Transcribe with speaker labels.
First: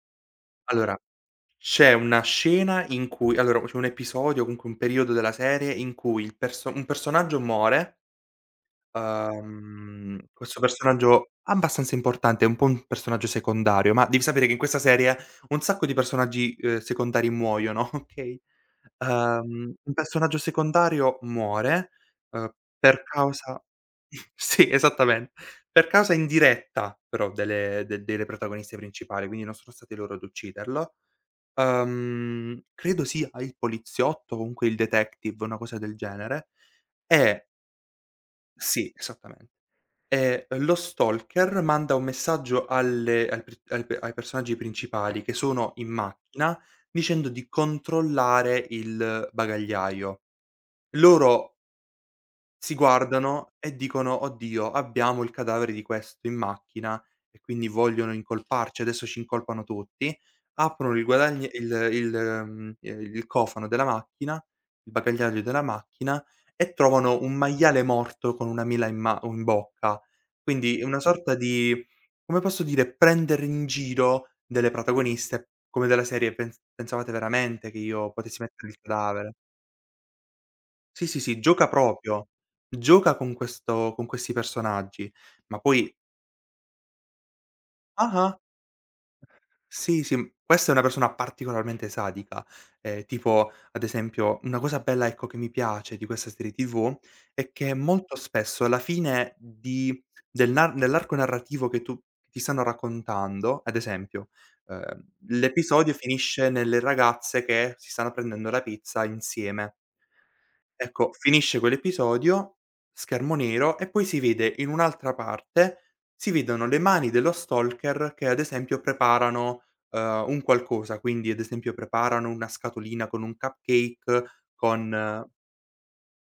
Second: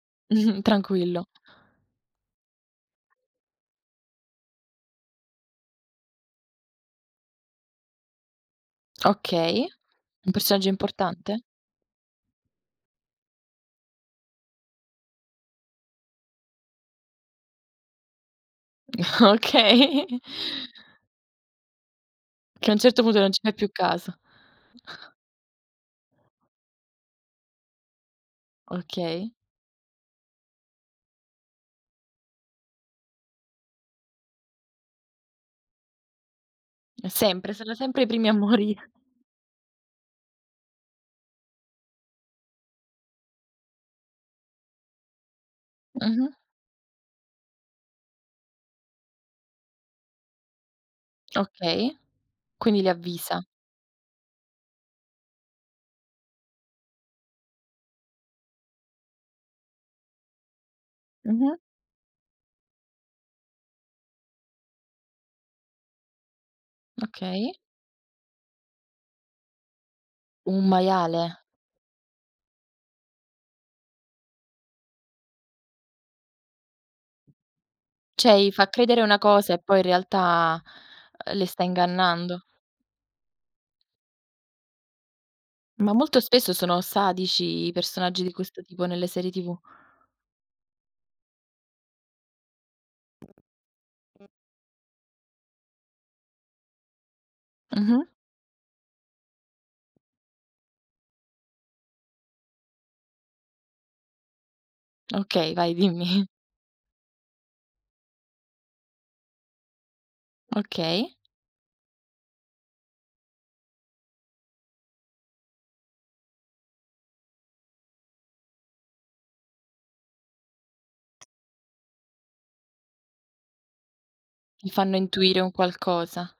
Speaker 1: Allora,
Speaker 2: Tranquillo.
Speaker 1: c'è una scena in cui allora q c'è un episodio o comunque un periodo della serie, in cui il perso un personaggio more
Speaker 2: Okay,
Speaker 1: Uhm,
Speaker 2: un
Speaker 1: questo
Speaker 2: personaggio
Speaker 1: personaggio
Speaker 2: importante?
Speaker 1: abbastanza importante, è un po' un personaggio secondario, ma devi sapere che in questa serie un sacco di personaggi, uhm, secondari muoiono, okay, uhm, un
Speaker 2: Okay.
Speaker 1: personaggio secondario muore, uhm,
Speaker 2: Che a un certo
Speaker 1: per
Speaker 2: punto non ci fai
Speaker 1: causa
Speaker 2: più caso.
Speaker 1: sì, esattamente, per causa indiretta però delle de de delle protagoniste principali,
Speaker 2: Okay.
Speaker 1: quindi non sono stati loro ad ucciderlo. Uhm, credo sia a il poliziotto, comunque il detective, una cosa del genere, e
Speaker 2: Sempre, sono sempre i primi a morire.
Speaker 1: Sì, esattamen ehm, e lo stalker manda un messaggio alle al pr al ai personaggi principali che sono in
Speaker 2: Ah-ah.
Speaker 1: macchina dicendo di controllare il bagagliaio. Loro
Speaker 2: Okay,
Speaker 1: si
Speaker 2: quindi li avvisa.
Speaker 1: guardano e dicono: "Oddio, abbiamo il cadavere di questo in macchina e quindi vogliono incolparci, adesso ci incolpano tutti," aprono il guadagn
Speaker 2: Mh-mh.
Speaker 1: il il, mhmm, ehm, il cofano della macchina, il bagagliaio della macchina e trovano un
Speaker 2: Okay.
Speaker 1: maiale morto con una mela in ma un bocca.
Speaker 2: Un
Speaker 1: Quindi una sorta
Speaker 2: maiale?
Speaker 1: di, come posso dire, prendere in giro delle protagoniste, come della serie: "Pens pensavate veramente che io
Speaker 2: Cioè,
Speaker 1: potessi
Speaker 2: gli fa
Speaker 1: mettere il
Speaker 2: credere una
Speaker 1: cadavere?"
Speaker 2: cosa e poi in realtà,
Speaker 1: Sì, sì,
Speaker 2: ehm,
Speaker 1: sì,
Speaker 2: le sta
Speaker 1: gioca proprio,
Speaker 2: ingannando.
Speaker 1: gioca con questo con questi personaggi, ma poi
Speaker 2: Ma molto spesso sono sadici i personaggi di
Speaker 1: Ah-ah!
Speaker 2: questo tipo nelle serie TV.
Speaker 1: Sì, sì, questa è una persona particolarmente sadica, ehm, tipo ad esempio, una cosa bella, ecco, che mi piace di questa serie TV è che
Speaker 2: Mh-mh.
Speaker 1: molto spesso alla fine di dell'an nell'arco narrativo che tu ti stanno raccontando, ad esempio, ehm,
Speaker 2: Okay, vai,
Speaker 1: l'episodio
Speaker 2: dimmi.
Speaker 1: finisce nelle ragazze che si stanno prendendo la pizza insieme. Ecco,
Speaker 2: Okay.
Speaker 1: finisce quell'episodio, schermo nero, e poi si vede in un'altra parte, si vedono le mani dello stalker che ad esempio preparano, ehm, un qualcosa, quindi ad esempio preparano una scatolina con un cupcake
Speaker 2: Mi fanno
Speaker 1: con
Speaker 2: intuire un qualcosa.